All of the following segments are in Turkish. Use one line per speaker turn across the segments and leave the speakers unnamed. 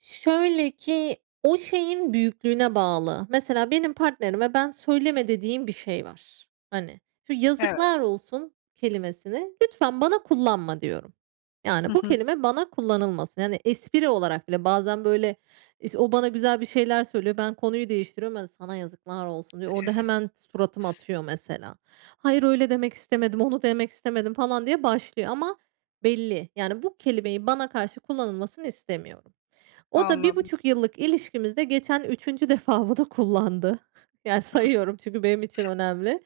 Şöyle ki o şeyin büyüklüğüne bağlı. Mesela benim partnerime ben, "Söyleme." dediğim bir şey var, hani. "Şu
Evet.
yazıklar olsun kelimesini lütfen bana kullanma." diyorum.
Hı
Yani bu
hı.
kelime bana kullanılmasın. Yani espri olarak bile. Bazen böyle, iş o bana güzel bir şeyler söylüyor, ben konuyu değiştiriyorum, "Ya, sana yazıklar olsun." diyor. Orada hemen suratım atıyor mesela. "Hayır, öyle demek istemedim, onu demek istemedim." falan diye başlıyor ama belli. Yani bu kelimeyi bana karşı kullanılmasını istemiyorum. O da bir
Anladım.
buçuk yıllık ilişkimizde geçen 3'üncü defa bunu kullandı. Yani sayıyorum çünkü benim için
[unintelligible]
önemli.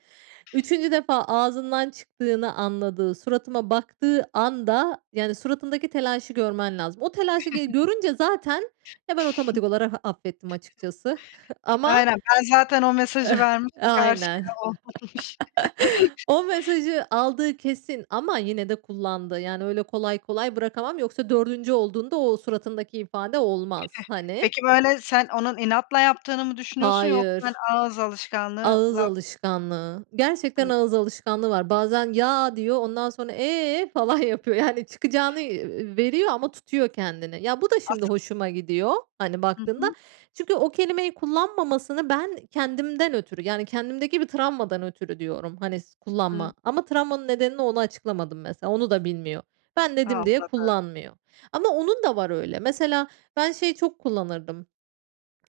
3'üncü defa ağzından çıktığını anladığı, suratıma baktığı anda, yani suratındaki telaşı görmen lazım. O telaşı, g görünce zaten, ya, ben otomatik olarak affettim açıkçası.
[unintelligible]
Ama
Aynen, ben zaten o mesajı
E
vermişim karşıya,
aynen.
olmamış.
O mesajı aldığı kesin ama yine de kullandı. Yani öyle kolay kolay bırakamam yoksa 4'ncü olduğunda o suratındaki ifade
Değil
olmaz.
mi?
Hani.
Peki böyle, sen onun inatla yaptığını mı düşünüyorsun yoksa, hani,
Hayır.
ağız alışkanlığı
Ağız
la?
alışkanlığı. Gerçekten
Hı.
ağız alışkanlığı var. Bazen, "ya" diyor, ondan sonra, "eee" falan yapıyor. Yani çıkacağını, ııı, veriyor ama tutuyor kendini. Ya, bu da şimdi
Asıl
hoşuma gidiyor, hani,
Hı
baktığında.
hı.
Çünkü o kelimeyi kullanmamasını ben kendimden ötürü yani kendimdeki bir travmadan ötürü diyorum, hani s "Kullanma."
Hıı.
Ama travmanın nedenini ona açıklamadım mesela, onu da bilmiyor. Ben dedim diye
Anladım.
kullanmıyor. Ama onun da var öyle. Mesela ben şeyi çok kullanırdım,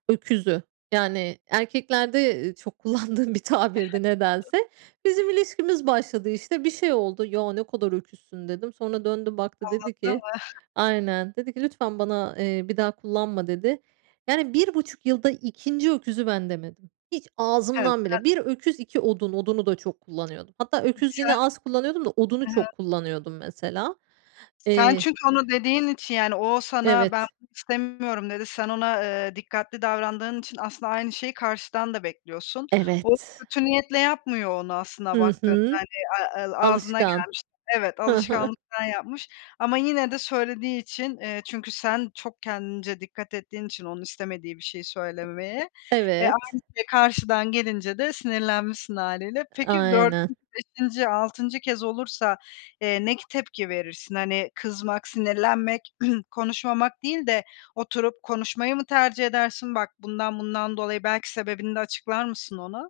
öküzü. Yani erkeklerde, ııı, çok kullandığım bir tabirdi nedense. Bizim
[unintelligible]
ilişkimiz başladı, işte, bir şey oldu. "Ya, ne kadar öküzsün." dedim. Sonra döndü, baktı, dedi
Anladım.
ki Aynen, dedi ki: "Lütfen bana, eee, bir daha kullanma." dedi. Yani 1,5 yılda 2'nci öküzü ben demedim. Hiç,
Evet,
ağzımdan
sen
bile. 1 öküz, 2 odun. Odunu da çok kullanıyordum. Hatta öküz yine
[unintelligible]
az kullanıyordum da odunu
Hı hı.
çok kullanıyordum mesela.
Sen
Eee
çünkü onu dediğin için yani o sana, "Ben
Evet.
bunu istemiyorum." dedi. Sen ona, eee, dikkatli davrandığın için aslında aynı şeyi karşıdan da bekliyorsun. O,
Evet.
kötü niyetle yapmıyor onu aslında
Hı
baktığında,
hı.
hani, a el ağzına
Alışkan.
gelmiş Evet,
Hı hı.
alışkanlıktan yapmış ama yine de söylediği için, eee, çünkü sen çok kendince dikkat ettiğin için onun istemediği bir şeyi söylememeye. E,
Evet.
aynı şey karşıdan gelince de sinirlenmişsin hâliyle.
A
Peki, 4'üncü,
aynen.
5'inci, 6'ncı kez olursa, eee, ne k tepki verirsin? Hani, kızmak, sinirlenmek, konuşmamak değil de oturup konuşmayı mı tercih edersin? "Bak, bundan, bundan dolayı." belki sebebini de açıklar mısın ona?